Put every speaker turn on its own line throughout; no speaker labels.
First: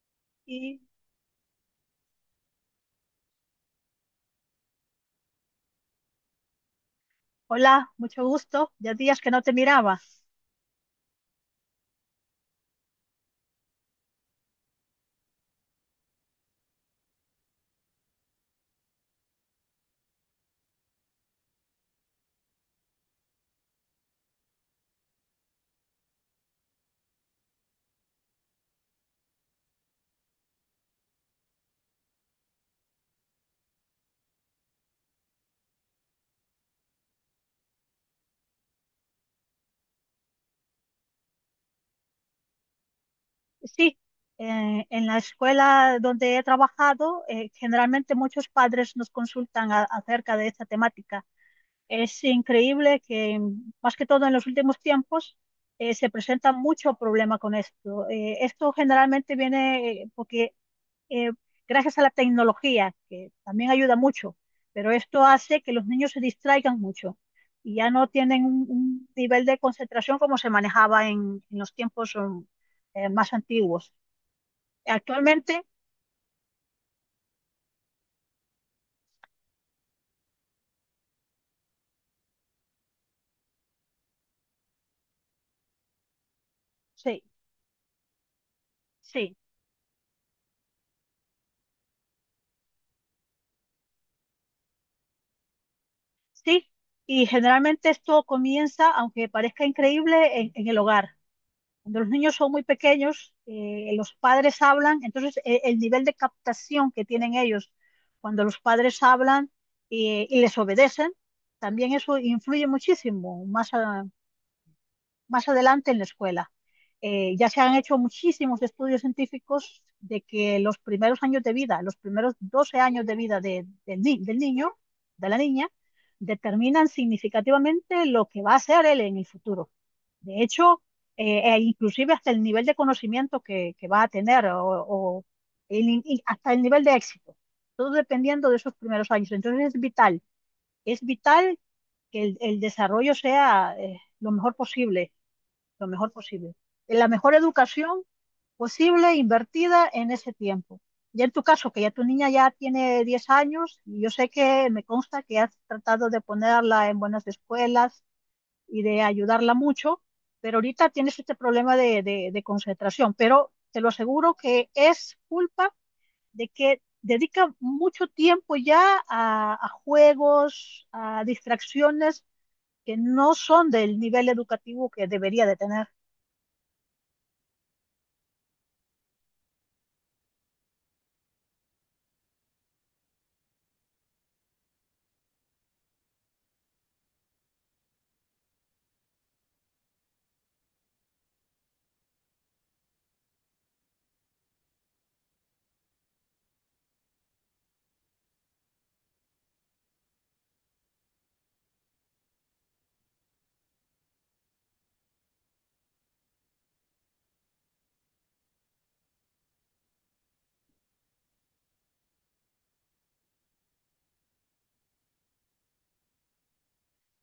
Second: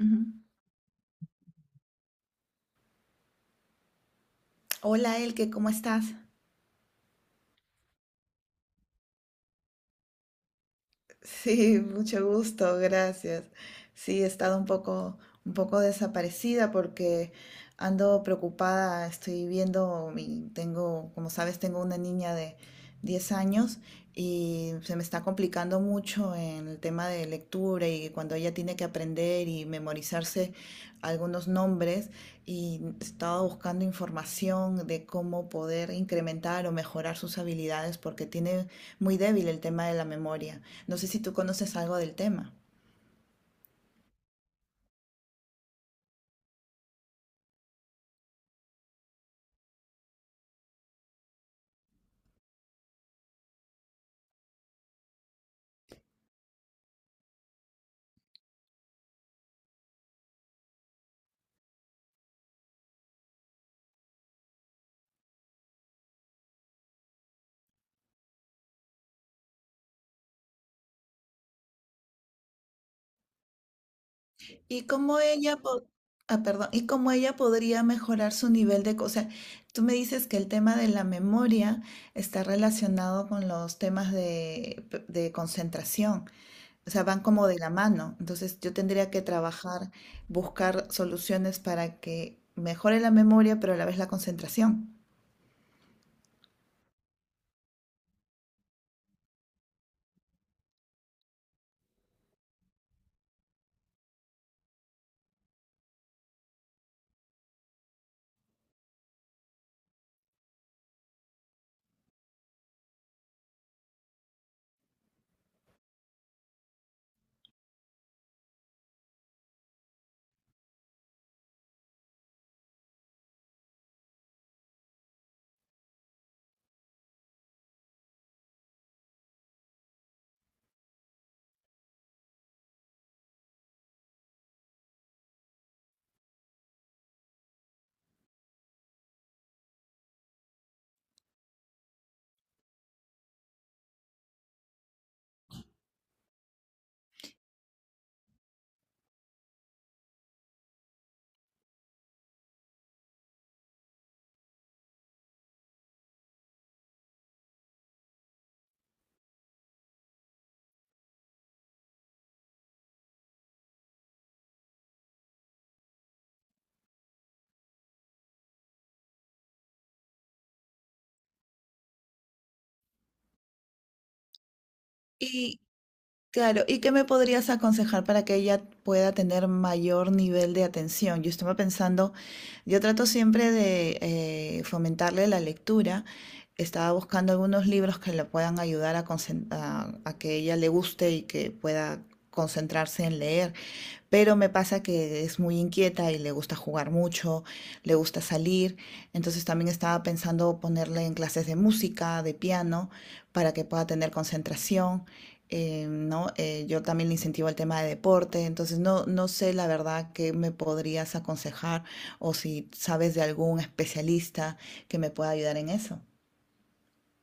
Ujú.
Y,
Hola, Elke, ¿cómo estás?
hola, mucho gusto. Ya días que no te miraba.
Sí, mucho gusto, gracias. Sí, he estado un poco desaparecida porque ando preocupada, estoy viendo, tengo, como sabes, tengo una niña de 10 años y se me está complicando mucho en el tema de lectura y cuando ella tiene que aprender y memorizarse algunos nombres, y estaba buscando información de cómo poder incrementar o mejorar sus habilidades porque tiene muy débil el tema de la memoria. No sé si tú conoces algo del tema.
Sí, en la escuela donde he trabajado, generalmente muchos padres nos consultan acerca de esta temática. Es increíble que, más que todo en los últimos tiempos, se presenta mucho problema con esto. Esto generalmente viene porque eh, gracias a la tecnología, que también ayuda mucho, pero esto hace que los niños se distraigan mucho y ya no tienen un nivel de concentración como se manejaba en los tiempos más antiguos.
¿Y cómo ella,
Actualmente,
ah, perdón, y cómo ella podría mejorar su nivel de? O sea, tú me dices que el tema de la memoria está relacionado con los temas de concentración. O sea, van
sí,
como de la mano. Entonces yo tendría que
sí,
trabajar, buscar soluciones para que mejore la memoria, pero a la vez la concentración.
sí, y generalmente esto comienza, aunque parezca increíble, en el hogar. Cuando los niños son muy pequeños, los padres hablan, entonces el nivel de captación que tienen ellos cuando los padres hablan y les obedecen, también eso influye muchísimo más, más adelante en la escuela. Ya se han hecho muchísimos estudios científicos de que los primeros años de vida, los primeros 12 años de vida de- del ni- del niño, de la niña, determinan significativamente lo que va a ser él en el futuro. De hecho, e inclusive hasta el nivel de conocimiento que va a tener o y hasta el nivel de éxito, todo dependiendo de esos primeros años. Entonces es vital que el desarrollo sea lo mejor posible, lo mejor posible. La mejor educación posible invertida en ese tiempo. Ya en tu caso, que ya tu niña ya tiene 10 años, y yo sé que me consta que has tratado de ponerla en buenas escuelas y de ayudarla mucho, pero ahorita tienes este problema de concentración, pero te lo aseguro que es culpa de que dedica mucho tiempo ya a juegos, a distracciones que no son del nivel educativo que debería de
Y
tener.
claro, ¿y qué me podrías aconsejar para que ella pueda tener mayor nivel de atención? Yo estaba pensando, yo trato siempre de fomentarle la lectura. Estaba buscando algunos libros que le puedan ayudar a, que ella le guste y que pueda concentrarse en leer. Pero me pasa que es muy inquieta y le gusta jugar mucho, le gusta salir, entonces también estaba pensando ponerle en clases de música, de piano, para que pueda tener concentración. ¿No? Yo también le incentivo el tema de deporte, entonces no sé la verdad qué me podrías aconsejar o si sabes de algún especialista que me pueda ayudar en eso.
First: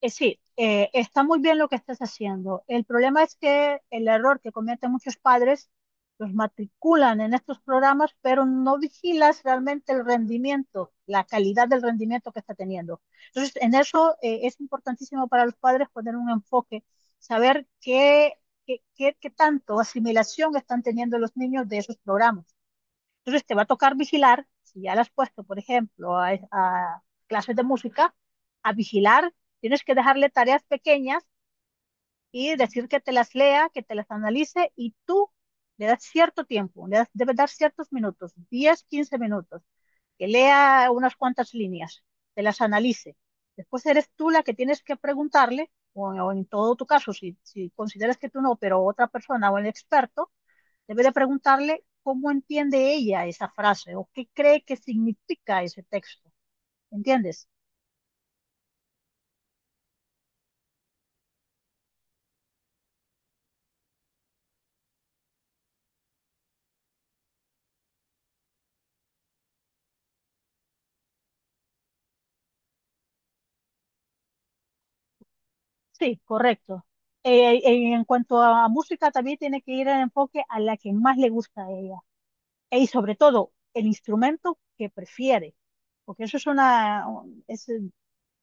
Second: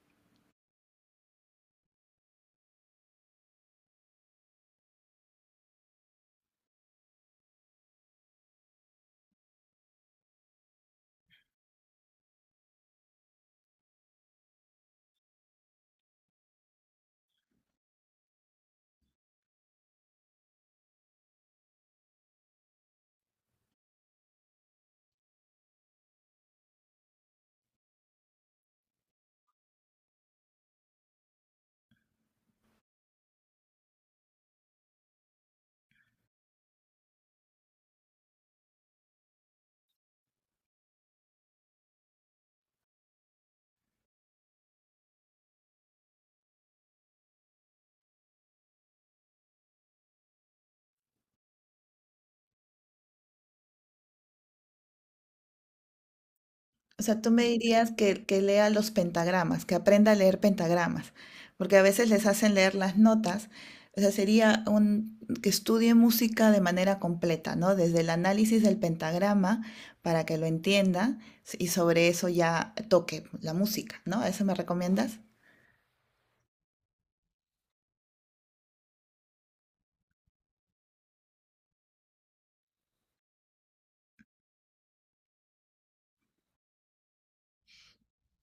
Sí, está muy bien lo que estás haciendo. El problema es que el error que cometen muchos padres, los matriculan en estos programas, pero no vigilas realmente el rendimiento, la calidad del rendimiento que está teniendo. Entonces, en eso es importantísimo para los padres poner un enfoque, saber qué tanto asimilación están teniendo los niños de esos programas. Entonces te va a tocar vigilar, si ya le has puesto, por ejemplo, a clases de música, a vigilar, tienes que dejarle tareas pequeñas y decir que te las lea, que te las analice y tú le das cierto tiempo, le das, debes dar ciertos minutos, 10, 15 minutos, que lea unas cuantas líneas, te las analice. Después eres tú la que tienes que preguntarle, o en todo tu caso, si consideras que tú no, pero otra persona o el experto. Debe de preguntarle cómo entiende ella esa frase o qué cree que significa ese texto.
O sea, tú me
¿Entiendes?
dirías que lea los pentagramas, que aprenda a leer pentagramas, porque a veces les hacen leer las notas. O sea, sería que estudie música de manera completa, ¿no? Desde el análisis del pentagrama para que lo entienda, y sobre eso ya toque la música, ¿no? ¿Eso me recomiendas?
Sí, correcto. En cuanto a música, también tiene que ir el enfoque a la que más le gusta a ella. Y sobre todo, el instrumento que prefiere. Porque eso es es,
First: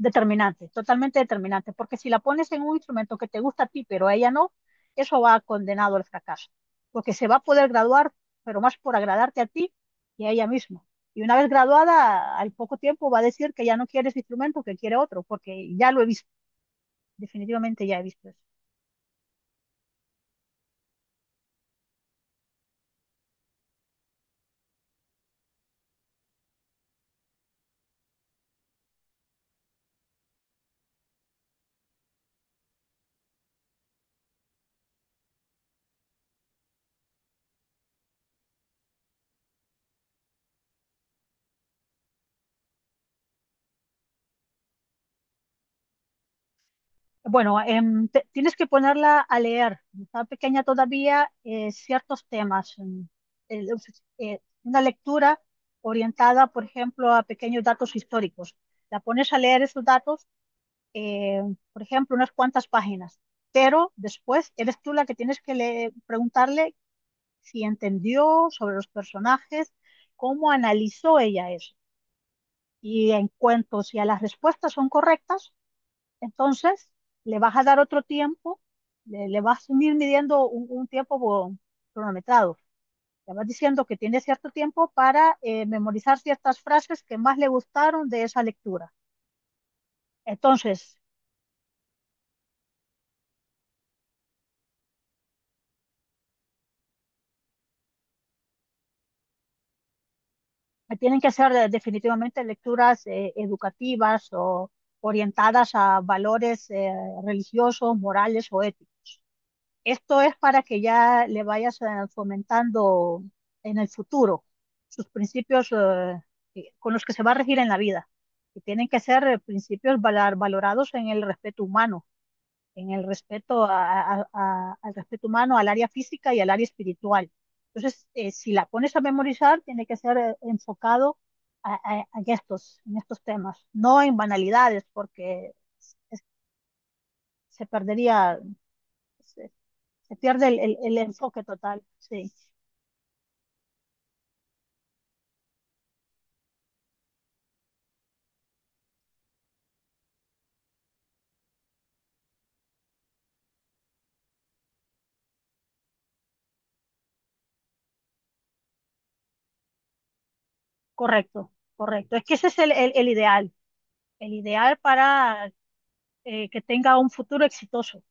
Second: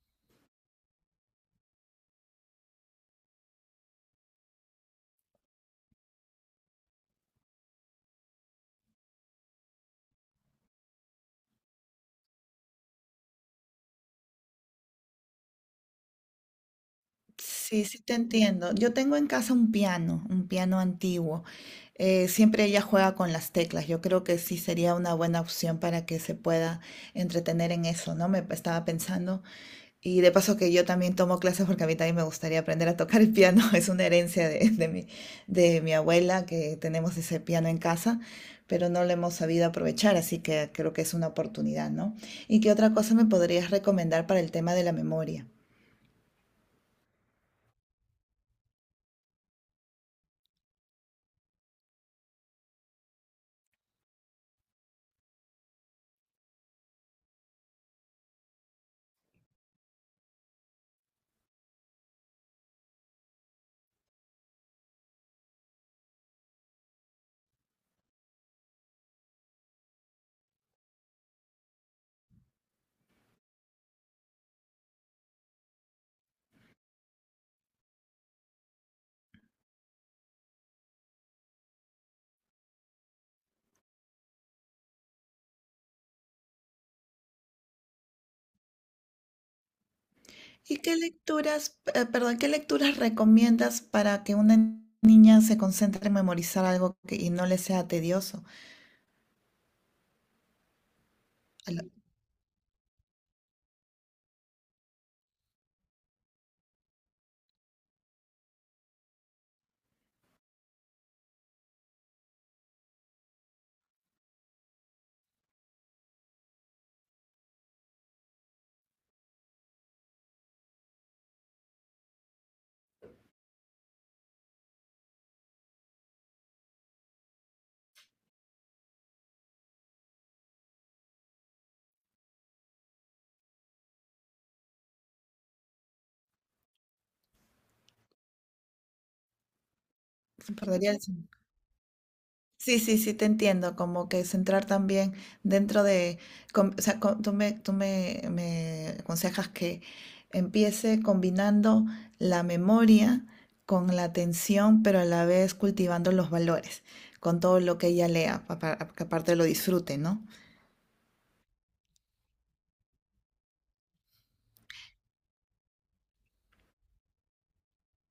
Determinante, totalmente determinante, porque si la pones en un instrumento que te gusta a ti, pero a ella no, eso va condenado al fracaso, porque se va a poder graduar, pero más por agradarte a ti y a ella misma. Y una vez graduada, al poco tiempo va a decir que ya no quiere ese instrumento, que quiere otro, porque ya lo he visto,
Sí,
definitivamente ya
sí
he
te
visto eso.
entiendo. Yo tengo en casa un piano antiguo. Siempre ella juega con las teclas. Yo creo que sí sería una buena opción para que se pueda entretener en eso, ¿no? Estaba pensando. Y de paso que yo también tomo clases porque a mí también me gustaría aprender a tocar el piano. Es una herencia de mi abuela, que tenemos ese piano en casa, pero no lo hemos sabido aprovechar, así que creo que es una oportunidad, ¿no? ¿Y qué otra cosa me podrías recomendar para el tema de la memoria?
Bueno, tienes que ponerla a leer. Está pequeña todavía, ciertos temas. El- una lectura orientada, por ejemplo, a pequeños datos históricos. La pones a leer esos datos, eh, por ejemplo, unas cuantas páginas. Pero después eres tú la que tienes que preguntarle si entendió sobre los personajes, cómo analizó ella eso. Y en cuanto si a las respuestas son correctas, entonces, le vas a dar otro tiempo, le vas a ir midiendo un tiempo cronometrado. Le vas diciendo que tiene cierto tiempo para memorizar ciertas frases que más le gustaron de esa lectura.
¿Y qué
Entonces,
lecturas, perdón, qué lecturas recomiendas para que una niña se concentre en memorizar algo y no le sea tedioso?
tienen que ser
Al-
definitivamente lecturas educativas o orientadas a valores religiosos, morales o éticos. Esto es para que ya le vayas fomentando en el futuro sus principios con los que se va a regir en la vida. Y tienen que ser principios valorados en el respeto humano, en el respeto al respeto humano, al área física y al área espiritual. Entonces, si la pones a memorizar, tiene que ser enfocado en estos temas, no en banalidades, porque es- se perdería se pierde
se
el, el-
perdería
el
el sen-
enfoque total. Sí,
Sí, sí, sí, te entiendo, como que centrar también dentro de, o sea, me aconsejas que empiece combinando la memoria con la atención, pero a la vez cultivando los valores, con todo lo que ella lea, para que aparte lo disfrute, ¿no?
correcto, correcto. Es que ese es el ideal, el ideal para que tenga un futuro exitoso.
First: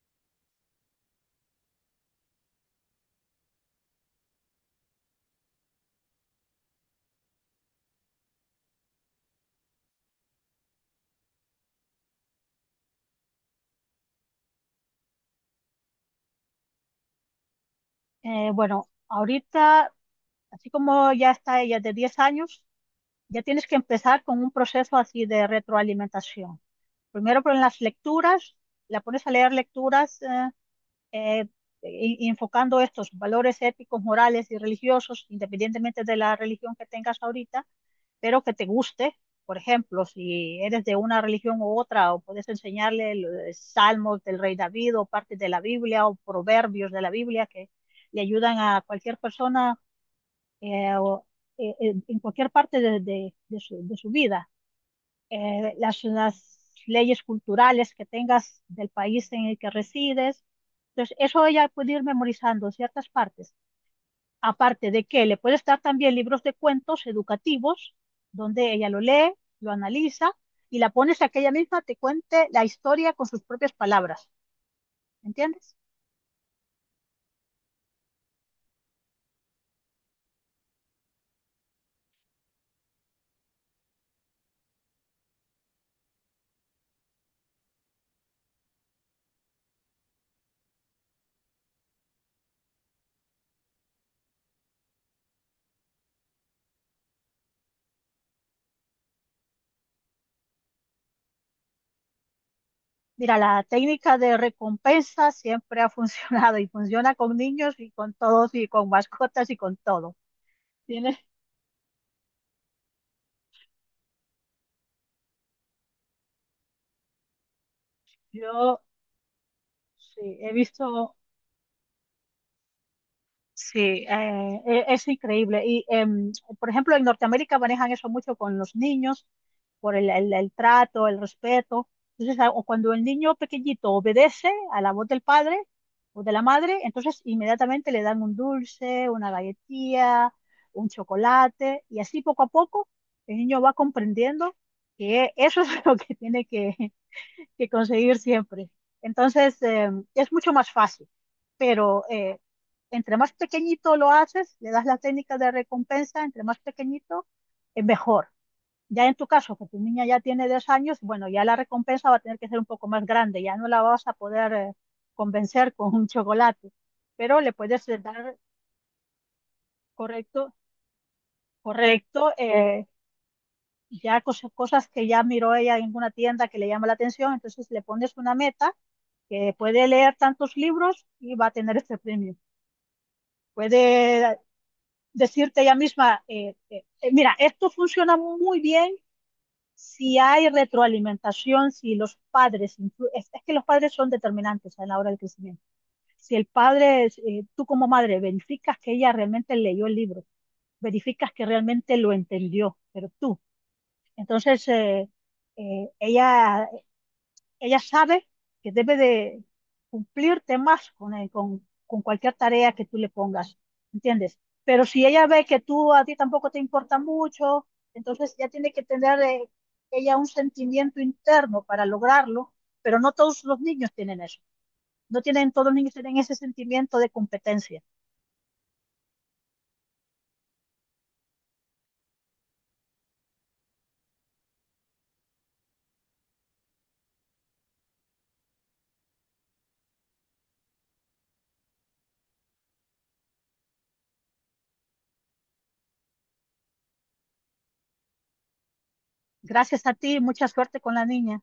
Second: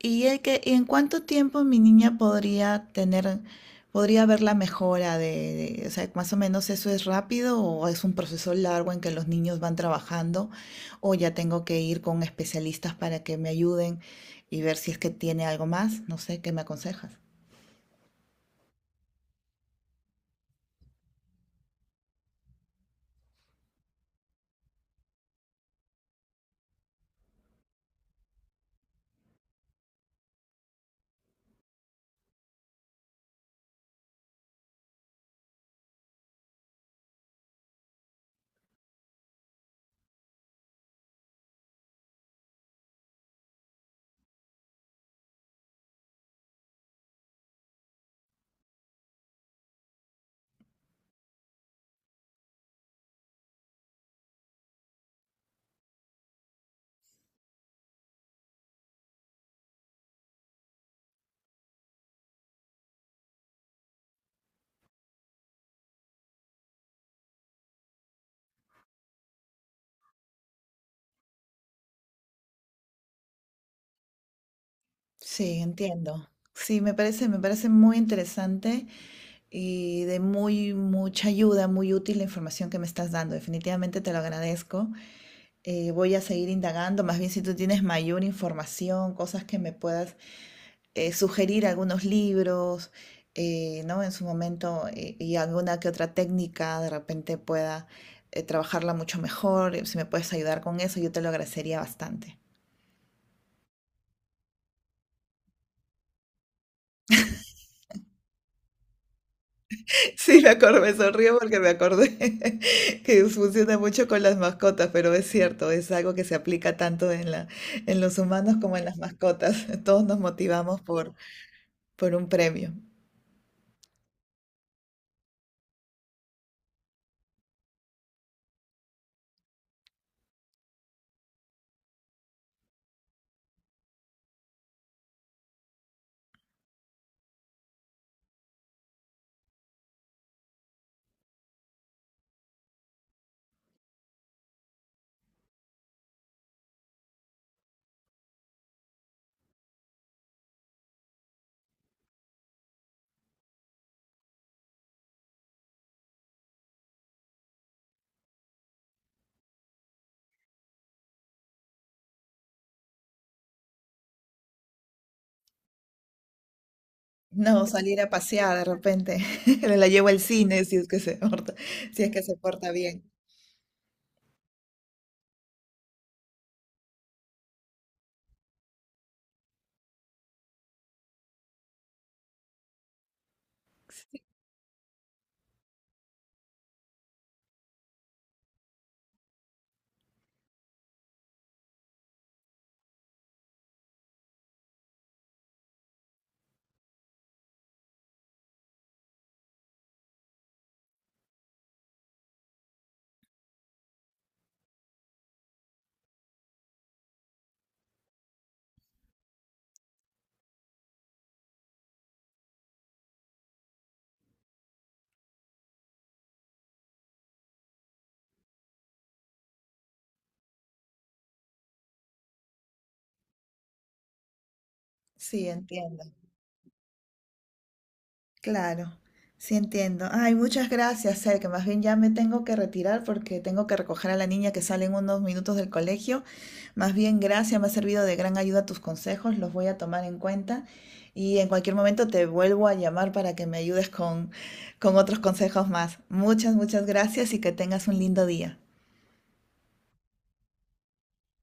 ¿Y, y en cuánto tiempo mi niña podría tener, podría ver la mejora o sea, más o menos, eso es rápido o es un proceso largo en que los niños van trabajando, o ya tengo que ir con especialistas para que me ayuden y ver si es que tiene algo más? No sé, ¿qué me aconsejas?
Bueno, ahorita, así como ya está ella de 10 años, ya tienes que empezar con un proceso así de retroalimentación. Primero con las lecturas, la pones a leer lecturas eh, y enfocando estos valores éticos, morales y religiosos, independientemente de la religión que tengas ahorita pero que te guste. Por ejemplo, si eres de una religión u otra, o puedes enseñarle salmos del rey David o partes de la Biblia o proverbios de la Biblia que le ayudan a cualquier persona eh, o, en cualquier parte de su vida. Las leyes culturales que tengas del país en el que resides. Entonces, eso ella puede ir memorizando ciertas partes. Aparte de que le puede estar también libros de cuentos educativos, donde ella lo lee, lo analiza y la pones a que ella misma te cuente la historia con sus propias palabras.
Sí,
¿Entiendes?
entiendo. Sí, me parece muy interesante y de muy mucha ayuda, muy útil la información que me estás dando. Definitivamente te lo agradezco. Voy a seguir indagando, más bien si tú tienes mayor información, cosas que me puedas sugerir, algunos libros, ¿no? En su momento y alguna que otra técnica de repente pueda trabajarla mucho mejor. Si me puedes ayudar con eso, yo te lo agradecería bastante.
Mira, la técnica de recompensa siempre ha funcionado y funciona con niños y con todos y con mascotas y con todo.
Sí, me acordé, me
Tienes,
sonrío porque me acordé que funciona mucho con las mascotas, pero es cierto, es algo que se aplica tanto en la, en los humanos como
yo
en las mascotas. Todos nos
sí, he
motivamos
visto
por un premio.
Sí, es increíble. Y, por ejemplo, en Norteamérica manejan eso mucho con los niños, por el trato, el respeto. Entonces, o cuando el niño pequeñito obedece a la voz del padre o de la madre, entonces inmediatamente le dan un dulce, una galletilla, un chocolate, y así poco a poco el niño va comprendiendo que eso es lo que tiene que conseguir siempre. Entonces, es mucho más fácil, pero entre más pequeñito lo haces, le das la técnica de recompensa, entre más pequeñito, es mejor. Ya en tu caso, que tu niña ya tiene 10 años, bueno, ya la recompensa va a tener que ser un poco más grande, ya no la vas a poder convencer con un chocolate, pero
No,
le puedes
salir a
dar,
pasear de repente. La llevo al
correcto,
cine si es que se porta, si es que
correcto,
se porta bien.
ya cosas, cosas que ya miró ella en una tienda que le llama la atención, entonces le pones una meta que puede leer tantos libros y va a tener este premio. Puede decirte ella misma, mira, esto funciona muy bien si hay retroalimentación, si los padres, es que los padres son determinantes a la hora del crecimiento. Si el padre, tú como madre, verificas que ella realmente leyó el libro, verificas que realmente lo entendió, pero tú. Entonces, eh, ella ella sabe que debe de cumplir temas con cualquier tarea que tú le pongas, ¿entiendes? Pero si ella ve que tú a ti tampoco te importa mucho, entonces ya tiene que tener ella un sentimiento interno para lograrlo, pero no todos los niños tienen eso. No
Sí,
tienen, todos los niños
entiendo.
tienen ese sentimiento de competencia.
Claro, sí entiendo. Ay, muchas gracias, Ser, que más bien ya me tengo que retirar porque tengo que recoger a la niña que sale en unos minutos del colegio. Más bien, gracias, me ha servido de gran ayuda tus consejos, los voy a tomar en cuenta y en cualquier momento te vuelvo a llamar para que me ayudes con otros consejos más. Muchas, muchas gracias y que tengas un lindo día.
Gracias a ti, mucha suerte con la niña.